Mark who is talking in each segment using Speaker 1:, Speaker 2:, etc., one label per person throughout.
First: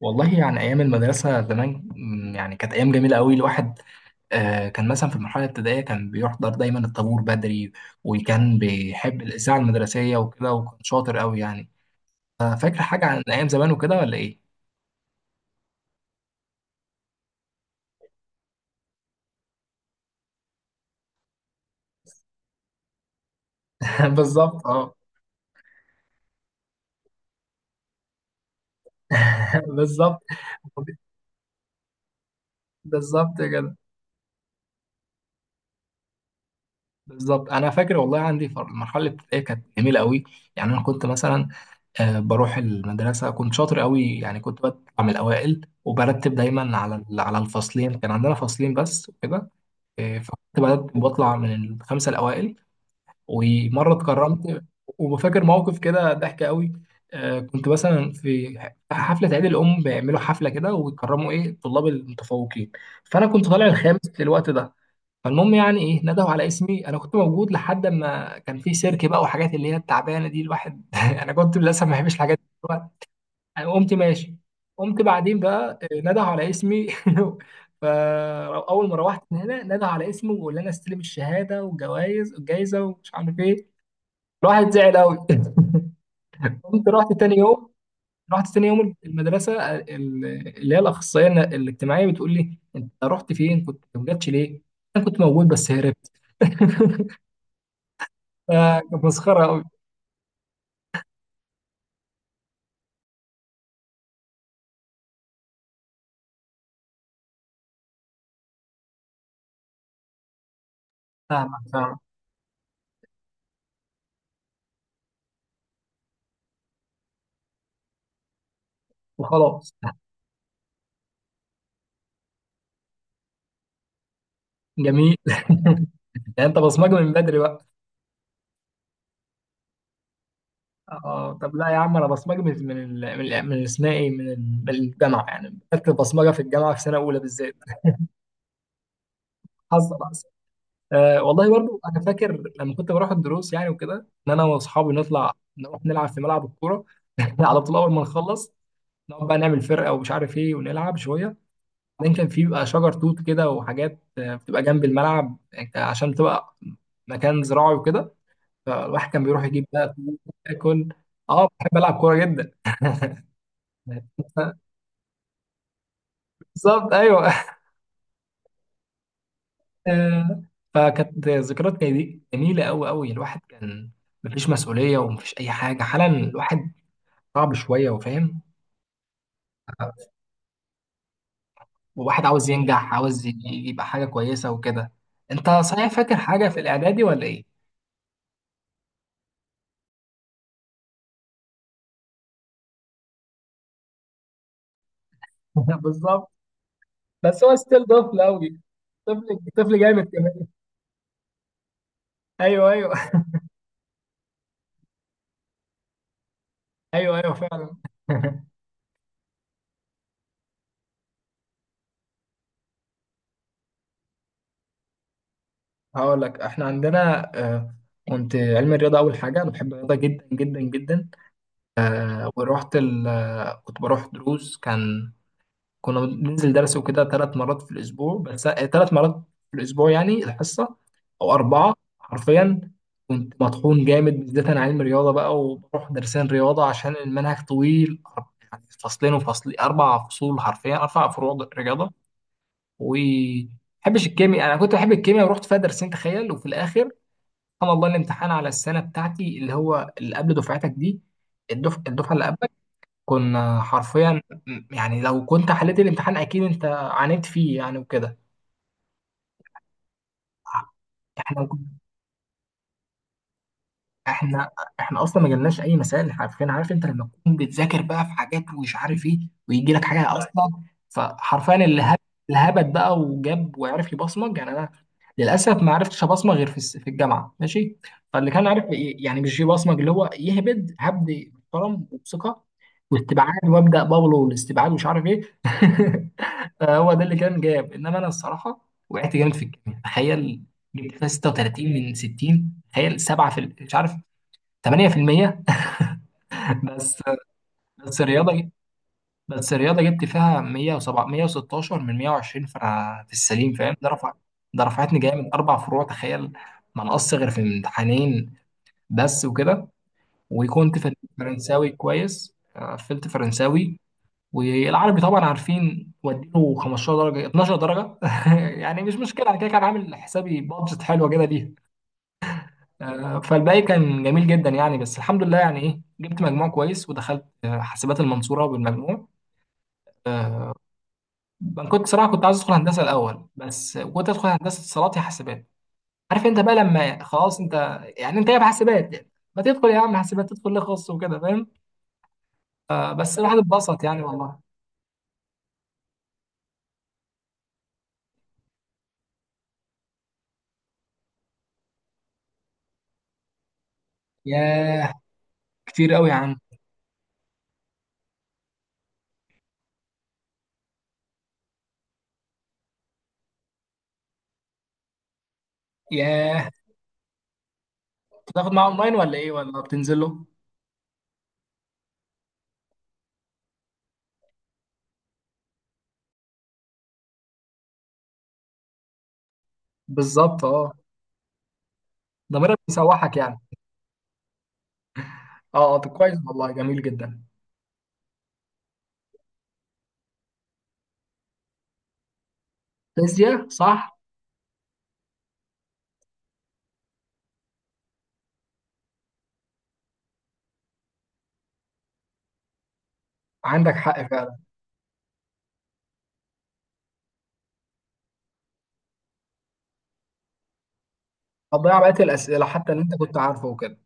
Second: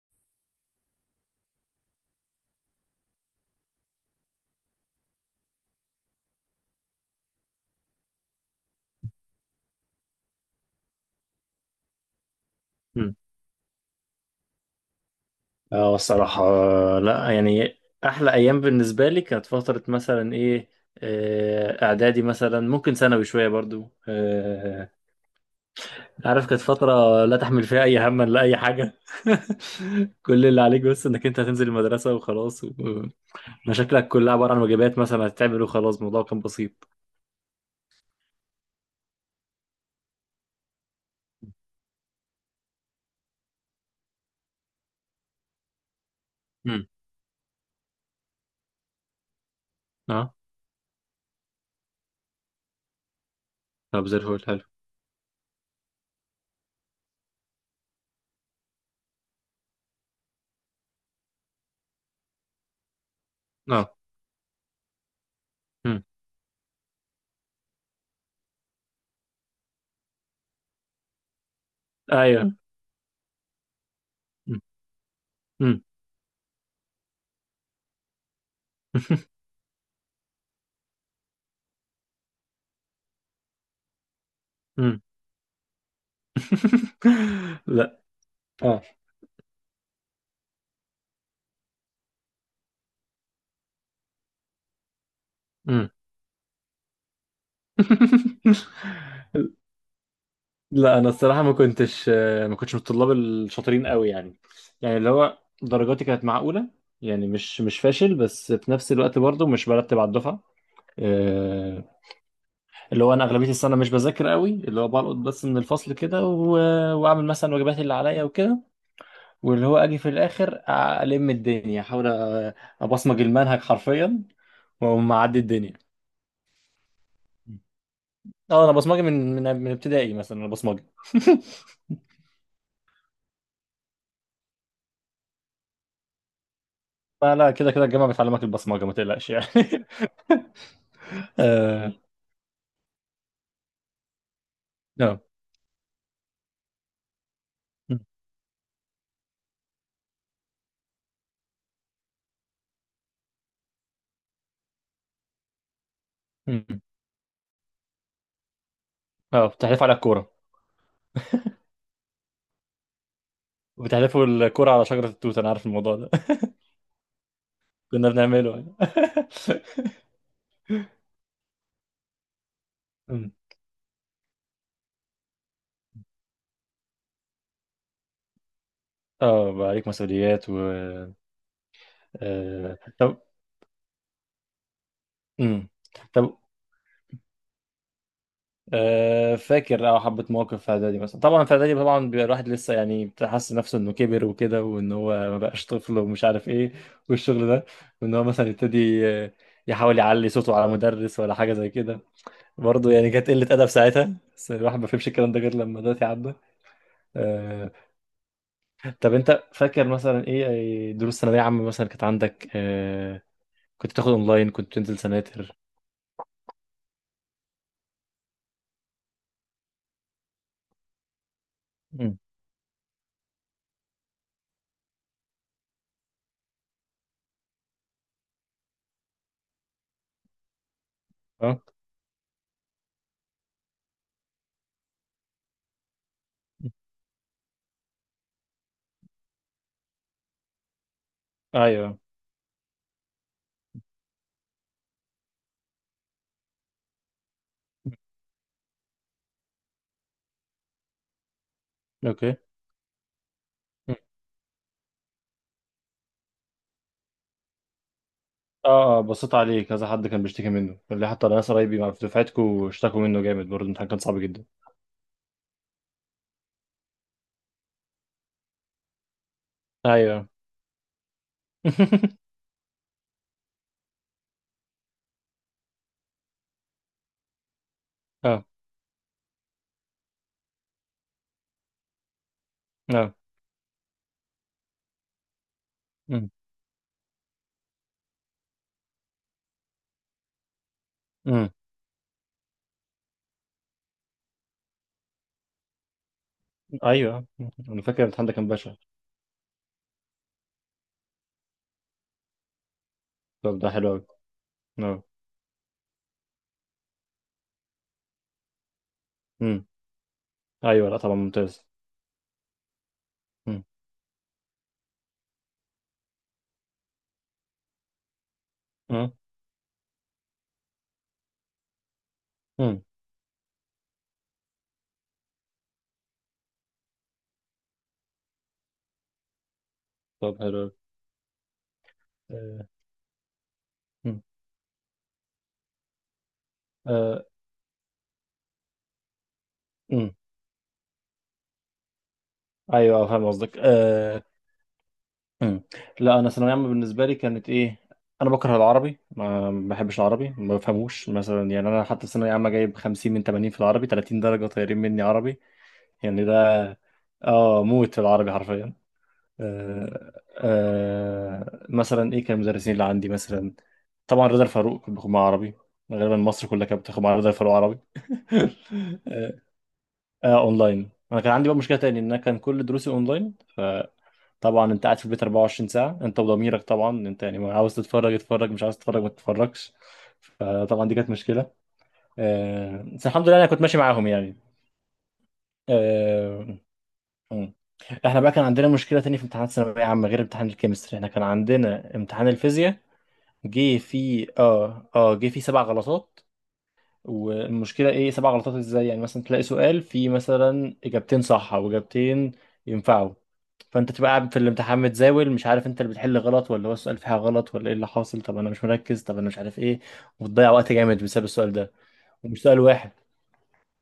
Speaker 1: والله يعني أيام المدرسة زمان يعني كانت أيام جميلة أوي الواحد. كان مثلا في المرحلة الابتدائية كان بيحضر دايما الطابور بدري، وكان بيحب الإذاعة المدرسية وكده وكان شاطر أوي يعني. فاكر حاجة
Speaker 2: مم.
Speaker 1: عن أيام زمان وكده ولا إيه؟
Speaker 2: اه الصراحة، لا يعني أحلى أيام بالنسبة لي كانت فترة مثلا إيه، إعدادي مثلا، ممكن ثانوي شوية برضو.
Speaker 1: بالظبط أه.
Speaker 2: عارف كانت فترة لا تحمل فيها أي هم، لا أي حاجة.
Speaker 1: بالظبط.
Speaker 2: كل اللي عليك بس إنك أنت هتنزل المدرسة وخلاص،
Speaker 1: بالظبط كده.
Speaker 2: مشاكلك كلها عبارة عن واجبات مثلا هتتعمل وخلاص، الموضوع كان بسيط.
Speaker 1: بالظبط أنا فاكر والله عندي المرحلة الابتدائية كانت جميلة أوي. يعني أنا كنت مثلا بروح المدرسة كنت شاطر قوي، يعني كنت بطلع من الأوائل وبرتب دايما
Speaker 2: مم.
Speaker 1: على على الفصلين، كان عندنا فصلين بس وكده.
Speaker 2: أه.
Speaker 1: فكنت برتب بطلع من الخمسة الأوائل. ومرة
Speaker 2: طب زي الفل، حلو.
Speaker 1: اتكرمت. وفاكر موقف كده ضحك قوي. كنت مثلا في حفلة عيد الأم، بيعملوا حفلة كده ويكرموا إيه الطلاب المتفوقين، فأنا كنت طالع
Speaker 2: أه.
Speaker 1: الخامس في الوقت ده. فالمهم يعني ايه
Speaker 2: مم.
Speaker 1: ندهوا على اسمي، انا كنت موجود لحد ما كان في سيرك بقى وحاجات اللي هي التعبانه دي الواحد، انا كنت للاسف ما بحبش الحاجات
Speaker 2: أيوه.
Speaker 1: دي. أنا قمت ماشي.
Speaker 2: مم.
Speaker 1: قمت بعدين بقى
Speaker 2: مم.
Speaker 1: نده على اسمي. فأول ما روحت من هنا نده على اسمي، وقال لي أنا استلم الشهادة والجوائز والجايزة ومش عارف إيه. الواحد زعل
Speaker 2: مم.
Speaker 1: أوي. قمت رحت تاني يوم.
Speaker 2: لا.
Speaker 1: رحت تاني
Speaker 2: أه.
Speaker 1: يوم المدرسة، اللي هي الأخصائية الاجتماعية بتقول لي أنت رحت فين، كنت ما جاتش ليه؟ أنا كنت موجود بس هربت. فكانت مسخرة أوي.
Speaker 2: لا انا الصراحه ما كنتش من الطلاب الشاطرين قوي يعني. يعني اللي هو درجاتي كانت معقوله، يعني مش فاشل، بس في نفس الوقت برضه مش برتب على الدفعه.
Speaker 1: فاهمك فاهمك.
Speaker 2: آه، اللي هو انا اغلبيه السنه مش بذاكر قوي، اللي هو بلقط بس من الفصل كده واعمل مثلا واجباتي اللي عليا وكده. واللي
Speaker 1: وخلاص.
Speaker 2: هو اجي في الاخر، الم الدنيا، ابصمج المنهج حرفيا، واقوم
Speaker 1: جميل.
Speaker 2: معدي الدنيا.
Speaker 1: يعني أنت بصمجة من بدري بقى.
Speaker 2: اه انا بصمجي من ابتدائي، مثلا انا بصمجي.
Speaker 1: اه طب لا يا عم، انا بصمجي من من اسمها ايه من الجامعه، يعني خدت البصمجه في الجامعه في سنه اولى
Speaker 2: لا
Speaker 1: بالذات.
Speaker 2: لا، كده كده الجامعة بتعلمك البصمجة، ما تقلقش يعني.
Speaker 1: حظ بس. والله برضو
Speaker 2: اه
Speaker 1: انا فاكر لما كنت بروح الدروس يعني وكده، ان انا واصحابي
Speaker 2: اه.
Speaker 1: نطلع نروح نلعب في ملعب الكوره. على طول اول ما نخلص نقعد بقى نعمل فرقه ومش عارف ايه ونلعب شويه. بعدين كان في بقى شجر توت كده وحاجات بتبقى جنب الملعب، يعني عشان تبقى
Speaker 2: مم.
Speaker 1: مكان زراعي وكده. فالواحد كان بيروح يجيب بقى
Speaker 2: بتحلفوا على
Speaker 1: توت،
Speaker 2: الكورة،
Speaker 1: ياكل. اه بحب العب كوره جدا.
Speaker 2: وبتحلفوا الكورة على شجرة التوت، أنا عارف الموضوع ده.
Speaker 1: بالظبط ايوه.
Speaker 2: كنا بنعمله يعني.
Speaker 1: آه، فكانت ذكريات جميله قوي قوي.
Speaker 2: مم.
Speaker 1: الواحد كان مفيش مسؤوليه ومفيش اي حاجه، حالا الواحد صعب شويه وفاهم،
Speaker 2: اه بقى عليك مسؤوليات و...
Speaker 1: وواحد عاوز ينجح
Speaker 2: طب.
Speaker 1: عاوز يبقى حاجه كويسه وكده. انت
Speaker 2: مم.
Speaker 1: صحيح فاكر
Speaker 2: طب،
Speaker 1: حاجه في الاعدادي ولا ايه؟
Speaker 2: فاكر اه حبة مواقف في إعدادي مثلا. طبعا في إعدادي طبعا بيبقى الواحد لسه يعني، بتحس نفسه إنه كبر وكده، وإن هو ما بقاش طفل ومش
Speaker 1: بالظبط.
Speaker 2: عارف إيه،
Speaker 1: بس
Speaker 2: والشغل
Speaker 1: هو
Speaker 2: ده.
Speaker 1: ستيل
Speaker 2: وإن
Speaker 1: طفل
Speaker 2: هو مثلا
Speaker 1: قوي.
Speaker 2: يبتدي،
Speaker 1: طفل طفل
Speaker 2: يحاول
Speaker 1: جامد
Speaker 2: يعلي
Speaker 1: كمان.
Speaker 2: صوته على مدرس ولا حاجة زي كده.
Speaker 1: ايوه ايوه.
Speaker 2: برضه يعني كانت قلة أدب ساعتها، بس الواحد ما فهمش الكلام ده غير لما دلوقتي عدى.
Speaker 1: ايوه ايوه فعلا.
Speaker 2: آه... طب أنت فاكر مثلا إيه أي دروس ثانوية عامة مثلا كانت عندك؟ كنت تاخد أونلاين، كنت تنزل سناتر؟
Speaker 1: هقول لك احنا عندنا كنت علم الرياضه اول حاجه. انا بحب الرياضه جدا جدا جدا.
Speaker 2: مم.
Speaker 1: آه، ورحت ال... آه، كنت بروح دروس، كان كنا بننزل درس وكده ثلاث مرات في الاسبوع، بس ثلاث مرات في الاسبوع يعني الحصه او
Speaker 2: أه.
Speaker 1: اربعه حرفيا. كنت مطحون جامد بالذات انا علم رياضه بقى، وبروح درسين رياضه عشان المنهج طويل، يعني فصلين وفصل اربع فصول حرفيا اربع فروع رياضه،
Speaker 2: أيوه.
Speaker 1: و بحبش الكيمياء. انا كنت بحب الكيمياء ورحت فيها درسين تخيل، وفي الاخر سبحان الله الامتحان على السنه بتاعتي اللي هو اللي قبل دفعتك دي، الدفعه اللي
Speaker 2: أوكي.
Speaker 1: قبل. كنا
Speaker 2: مم.
Speaker 1: حرفيا يعني لو كنت حليت الامتحان اكيد انت عانيت فيه يعني وكده.
Speaker 2: اه اه، بصيت عليه كذا حد كان بيشتكي منه، قال لي حتى
Speaker 1: احنا
Speaker 2: ناس قرايبي في دفعتكوا اشتكوا منه جامد برضه، الامتحان كان صعب جدا.
Speaker 1: احنا احنا اصلا ما جالناش اي مسائل حرفيا. عارف انت لما تكون بتذاكر بقى في حاجات ومش عارف ايه ويجي لك حاجه
Speaker 2: ايوه.
Speaker 1: اصلا. فحرفيا اللي هبت بقى وجاب وعرف يبصمج، يعني انا للاسف ما عرفتش ابصمج غير في في الجامعه ماشي. فاللي كان
Speaker 2: اه
Speaker 1: عارف يعني مش يبصمج، اللي هو يهبد هبد محترم وبثقه
Speaker 2: اه.
Speaker 1: واستبعاد وابدا بابلو والاستبعاد ومش عارف ايه.
Speaker 2: أمم،
Speaker 1: هو ده اللي كان جاب. انما انا الصراحه وقعت جامد في الكيمياء تخيل. جبت فيها
Speaker 2: أمم،
Speaker 1: 36 من 60 تخيل 7 في مش عارف 8%. بس.
Speaker 2: ايوه. انا
Speaker 1: بس
Speaker 2: فاكر الامتحان
Speaker 1: الرياضه
Speaker 2: ده
Speaker 1: جبت
Speaker 2: كان بشع.
Speaker 1: بس الرياضه جبت فيها 107 116 من 120، فانا في السليم
Speaker 2: طب ده
Speaker 1: فاهم، ده
Speaker 2: حلو قوي.
Speaker 1: رفع، ده رفعتني
Speaker 2: اه.
Speaker 1: جامد اربع فروع تخيل. ما نقص غير في امتحانين بس وكده.
Speaker 2: أمم،
Speaker 1: وكنت
Speaker 2: ايوه
Speaker 1: في
Speaker 2: لا طبعا
Speaker 1: فرنساوي
Speaker 2: ممتاز.
Speaker 1: كويس، قفلت فرنساوي. والعربي طبعا عارفين وديله 15 درجه 12 درجه. يعني مش
Speaker 2: مم.
Speaker 1: مشكله، انا كده كان عامل حسابي بادجت حلوه كده ليه.
Speaker 2: امم.
Speaker 1: فالباقي كان جميل جدا يعني، بس الحمد لله يعني ايه جبت مجموع كويس ودخلت حاسبات المنصوره بالمجموع.
Speaker 2: طب
Speaker 1: آه،
Speaker 2: حلو أوي.
Speaker 1: انا كنت صراحه كنت عايز ادخل
Speaker 2: آه،
Speaker 1: هندسه الاول، بس كنت
Speaker 2: مم.
Speaker 1: ادخل هندسه اتصالات يا حاسبات. عارف انت بقى لما
Speaker 2: آه،
Speaker 1: خلاص انت يعني انت جايب حاسبات، يعني ما تدخل يا عم
Speaker 2: مم.
Speaker 1: حاسبات، تدخل ليه خاص وكده فاهم.
Speaker 2: ايوه
Speaker 1: بس
Speaker 2: فاهم
Speaker 1: الواحد
Speaker 2: قصدك.
Speaker 1: اتبسط يعني والله.
Speaker 2: مم. لا انا ثانويه عامه بالنسبه لي كانت ايه، انا بكره العربي، ما بحبش العربي، ما بفهموش مثلا يعني. انا حتى في ثانويه عامه جايب 50 من 80 في العربي، 30 درجه طايرين
Speaker 1: ياه.
Speaker 2: مني عربي،
Speaker 1: كتير قوي يا
Speaker 2: يعني
Speaker 1: عم.
Speaker 2: ده. اه موت في العربي حرفيا. آه، مثلا ايه كان المدرسين اللي عندي مثلا، طبعا رضا الفاروق كنت باخد معاه عربي، غالبا
Speaker 1: ياه.
Speaker 2: مصر كلها كانت بتاخد مع رضا الفاروق عربي.
Speaker 1: بتاخد معاه اونلاين ولا ايه ولا بتنزل له؟
Speaker 2: آه، اونلاين. انا كان عندي بقى مشكله تاني، ان انا كان كل دروسي اونلاين، فطبعا انت قاعد في البيت 24 ساعه، انت وضميرك، طبعا انت يعني عاوز تتفرج اتفرج، مش عاوز تتفرج ما تتفرجش،
Speaker 1: بالظبط اه.
Speaker 2: فطبعا دي كانت مشكله.
Speaker 1: ده مرة
Speaker 2: آه بس
Speaker 1: بيسوحك
Speaker 2: الحمد
Speaker 1: يعني.
Speaker 2: لله انا كنت ماشي معاهم يعني.
Speaker 1: اه اه. طب كويس والله
Speaker 2: آه.
Speaker 1: جميل جدا.
Speaker 2: مم. احنا بقى كان عندنا مشكله تانية في امتحانات الثانويه عامه، غير امتحان الكيمستري احنا كان عندنا امتحان الفيزياء،
Speaker 1: فيزياء
Speaker 2: جه
Speaker 1: صح.
Speaker 2: فيه جه فيه سبع غلطات. والمشكله ايه، سبع غلطات ازاي؟ يعني مثلا تلاقي سؤال فيه مثلا اجابتين صح، او اجابتين ينفعوا.
Speaker 1: عندك
Speaker 2: فانت
Speaker 1: حق
Speaker 2: تبقى قاعد
Speaker 1: فعلا.
Speaker 2: في الامتحان متزاول، مش عارف انت اللي بتحل غلط، ولا هو السؤال فيه حاجه غلط، ولا ايه اللي حاصل، طب انا مش مركز، طب انا مش عارف ايه، وبتضيع وقت جامد بسبب السؤال ده.
Speaker 1: هتضيع بقية الأسئلة
Speaker 2: ومش سؤال
Speaker 1: حتى اللي أنت
Speaker 2: واحد،
Speaker 1: كنت عارفه وكده.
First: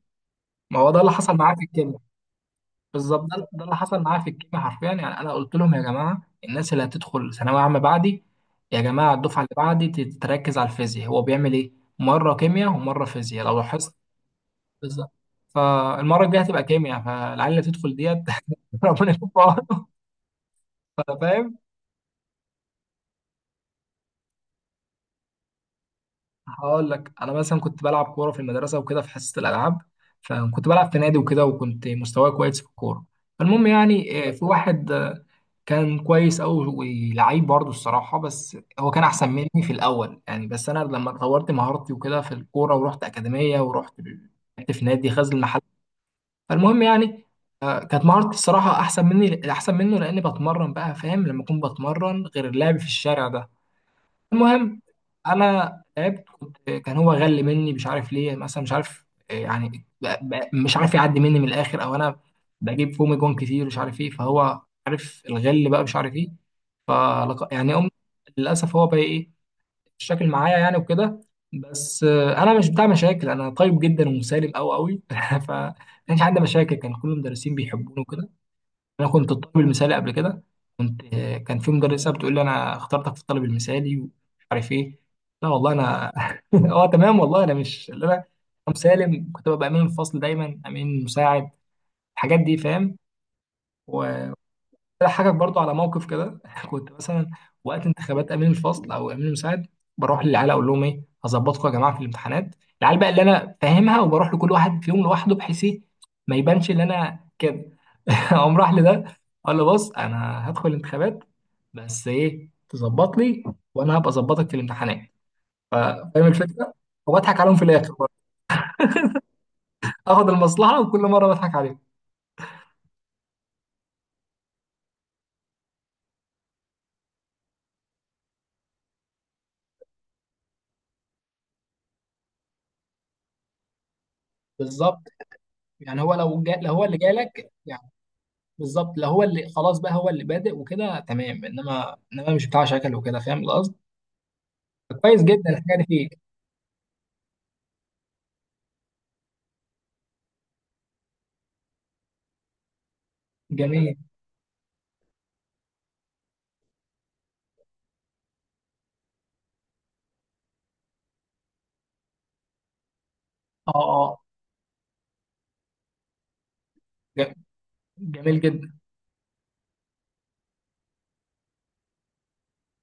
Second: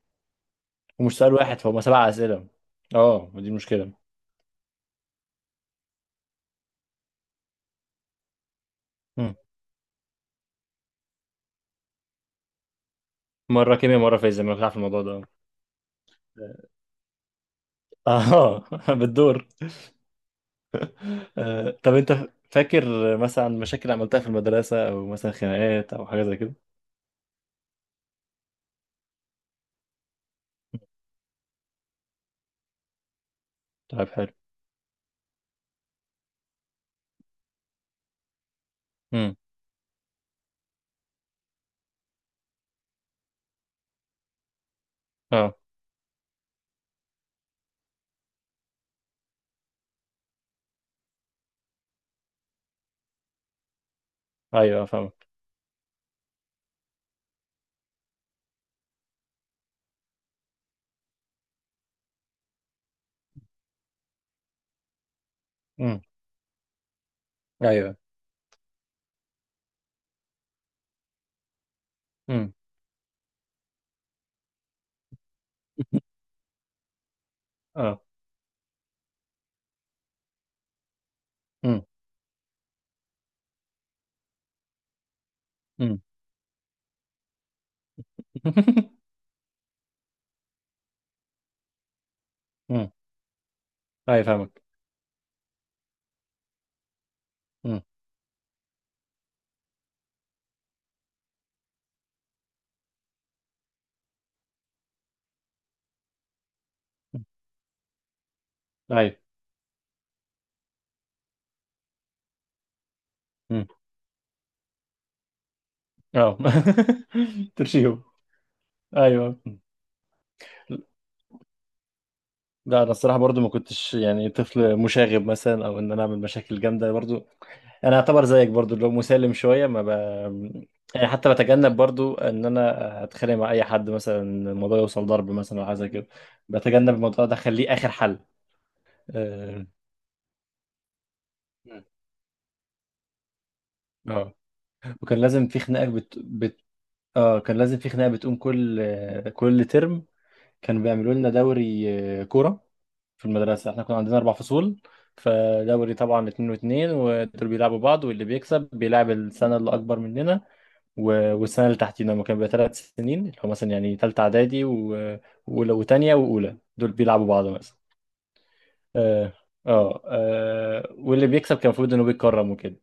Speaker 1: ما هو ده اللي
Speaker 2: ومش سؤال
Speaker 1: حصل معايا
Speaker 2: واحد
Speaker 1: في
Speaker 2: فهم،
Speaker 1: الكيمياء.
Speaker 2: سبع اسئله.
Speaker 1: بالظبط
Speaker 2: اه
Speaker 1: ده,
Speaker 2: ودي
Speaker 1: ده اللي
Speaker 2: المشكله.
Speaker 1: حصل معايا في الكيمياء حرفيا. يعني أنا قلت لهم يا جماعة الناس اللي هتدخل ثانوية عامة بعدي، يا جماعة
Speaker 2: مم.
Speaker 1: الدفعة اللي بعدي تتركز على الفيزياء. هو بيعمل إيه؟ مرة كيمياء ومرة فيزياء لو
Speaker 2: مره
Speaker 1: لاحظت.
Speaker 2: كيمياء مره فيزياء، ما بتعرف الموضوع
Speaker 1: بالظبط.
Speaker 2: ده.
Speaker 1: فالمرة الجاية هتبقى كيمياء فالعيال اللي تدخل ديت.
Speaker 2: اه.
Speaker 1: ربنا يكون في
Speaker 2: بالدور.
Speaker 1: عونهم. فاهم.
Speaker 2: طب انت فاكر مثلا مشاكل عملتها في المدرسه، او مثلا خناقات، او حاجه زي كده؟
Speaker 1: هقول لك انا مثلا كنت بلعب كوره في المدرسه وكده في حصه الالعاب. فكنت بلعب في نادي وكده وكنت مستواي كويس في الكوره. فالمهم
Speaker 2: طيب
Speaker 1: يعني
Speaker 2: حلو.
Speaker 1: في واحد كان كويس قوي ولعيب برضه الصراحه، بس هو كان احسن
Speaker 2: امم.
Speaker 1: مني في الاول يعني. بس انا لما طورت مهارتي وكده في الكوره ورحت اكاديميه ورحت لعبت في نادي غزل
Speaker 2: اه.
Speaker 1: المحل. فالمهم يعني كانت مهارتي الصراحه احسن مني احسن منه لاني بتمرن بقى، فاهم لما اكون بتمرن غير اللعب في الشارع ده. المهم،
Speaker 2: ايوه فاهمك.
Speaker 1: انا تعبت، كان هو غل مني مش عارف ليه مثلا، مش عارف يعني مش عارف يعدي مني من الاخر او انا بجيب فومي جون كتير مش عارف ايه. فهو عارف الغل بقى مش
Speaker 2: امم.
Speaker 1: عارف ايه. يعني
Speaker 2: ايوه.
Speaker 1: للاسف هو بقى ايه الشكل معايا يعني وكده. بس
Speaker 2: امم.
Speaker 1: انا مش بتاع مشاكل، انا طيب جدا ومسالم قوي قوي. فما كانش عندي مشاكل، كان كل المدرسين بيحبوني
Speaker 2: اه.
Speaker 1: وكده. انا كنت الطالب المثالي قبل كده. كنت كان في
Speaker 2: امم.
Speaker 1: مدرسه بتقول لي انا اخترتك في الطالب المثالي ومش عارف ايه. لا والله
Speaker 2: امم.
Speaker 1: انا. اه تمام والله انا مش اللي انا. أنا مسالم، كنت ببقى امين الفصل دايما، امين مساعد، الحاجات دي
Speaker 2: امم.
Speaker 1: فاهم.
Speaker 2: ايوه فاهمك.
Speaker 1: هضحكك برضو على موقف كده. كنت مثلا
Speaker 2: امم.
Speaker 1: وقت انتخابات امين الفصل او امين المساعد بروح للعيال اقول لهم ايه، هظبطكم يا جماعه في الامتحانات. العيال بقى اللي انا فاهمها، وبروح لكل واحد فيهم لوحده بحيث ايه ما يبانش ان انا كده. اقوم راح لده
Speaker 2: ايوه.
Speaker 1: اقول له بص انا هدخل الانتخابات، بس ايه تظبط لي
Speaker 2: امم.
Speaker 1: وانا هبقى اظبطك في الامتحانات. ف- فاهم
Speaker 2: اه.
Speaker 1: الفكره. وبضحك عليهم في الاخر
Speaker 2: ترشيهم.
Speaker 1: برضه.
Speaker 2: ايوه
Speaker 1: اخد المصلحه وكل مره بضحك عليهم.
Speaker 2: لا انا الصراحه برضو ما كنتش يعني طفل مشاغب مثلا، او ان انا اعمل مشاكل جامده برضو. انا اعتبر زيك برضو اللي هو مسالم شويه، ما ب... يعني حتى بتجنب برضو ان انا اتخانق مع اي حد، مثلا الموضوع
Speaker 1: بالظبط.
Speaker 2: يوصل ضرب مثلا او حاجه زي
Speaker 1: يعني
Speaker 2: كده،
Speaker 1: هو لو هو
Speaker 2: بتجنب
Speaker 1: اللي
Speaker 2: الموضوع ده،
Speaker 1: جالك.
Speaker 2: اخليه اخر حل.
Speaker 1: بالظبط. لو هو اللي خلاص بقى هو اللي بادئ وكده تمام، انما مش بتاع شكل وكده فاهم القصد.
Speaker 2: اه. وكان
Speaker 1: كويس
Speaker 2: لازم
Speaker 1: جدا
Speaker 2: في
Speaker 1: الحاجه دي
Speaker 2: خناقة
Speaker 1: فيك.
Speaker 2: اه كان لازم في خناقة بتقوم كل ترم. كانوا بيعملوا لنا دوري، كورة، في المدرسة. احنا
Speaker 1: جميل
Speaker 2: كنا عندنا أربع فصول، فدوري طبعا اتنين واتنين، ودول بيلعبوا بعض، واللي بيكسب بيلعب السنة اللي أكبر مننا، والسنة اللي تحتينا، هما كانوا بيبقى تلات سنين، اللي هو مثلا
Speaker 1: اه
Speaker 2: يعني
Speaker 1: اه
Speaker 2: تالتة إعدادي وأولى وتانية، وأولى دول بيلعبوا
Speaker 1: ج-
Speaker 2: بعض مثلا.
Speaker 1: جميل جدا.
Speaker 2: اه اه. واللي بيكسب كان المفروض إنه بيتكرم وكده،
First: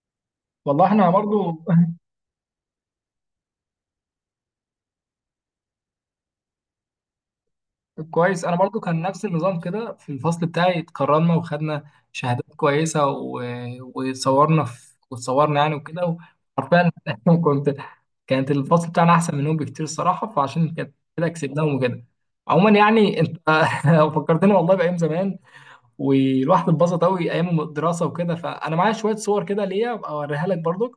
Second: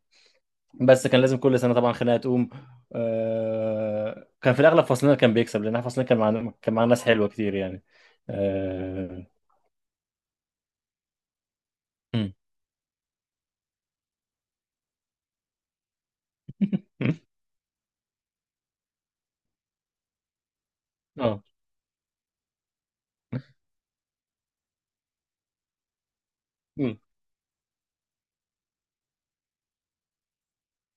Speaker 1: والله
Speaker 2: بس
Speaker 1: احنا
Speaker 2: كان لازم كل
Speaker 1: برضو.
Speaker 2: سنه طبعا خناقه تقوم. آه كان في الاغلب فصلنا كان بيكسب، لان احنا فصلنا كان معانا ناس حلوه كتير يعني.
Speaker 1: كويس انا برضو كان نفس
Speaker 2: اه.
Speaker 1: النظام كده في الفصل بتاعي، اتكرمنا وخدنا
Speaker 2: مم.
Speaker 1: شهادات كويسه و... وصورنا في... وتصورنا يعني وكده. وحرفيا
Speaker 2: مم.
Speaker 1: كنت، كانت الفصل بتاعنا احسن منهم بكتير الصراحه، فعشان كده كده
Speaker 2: آه.
Speaker 1: كسبناهم وكده. عموما يعني انت فكرتني والله بايام زمان، والواحد
Speaker 2: مم.
Speaker 1: اتبسط قوي ايام الدراسه وكده. فانا معايا شويه صور كده ليا ابقى اوريها لك برضك.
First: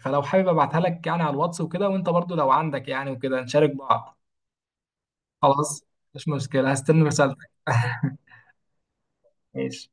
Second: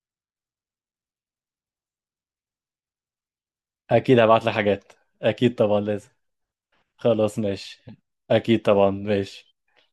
Speaker 1: فلو حابب ابعتها لك يعني على الواتس وكده، وانت برضو لو عندك يعني وكده نشارك بعض.
Speaker 2: اكيد هبعت لك حاجات، اكيد طبعا
Speaker 1: خلاص
Speaker 2: لازم.
Speaker 1: مش مشكله، هستنى
Speaker 2: خلاص
Speaker 1: رسالتك.
Speaker 2: ماشي، اكيد طبعا ماشي.
Speaker 1: ماشي.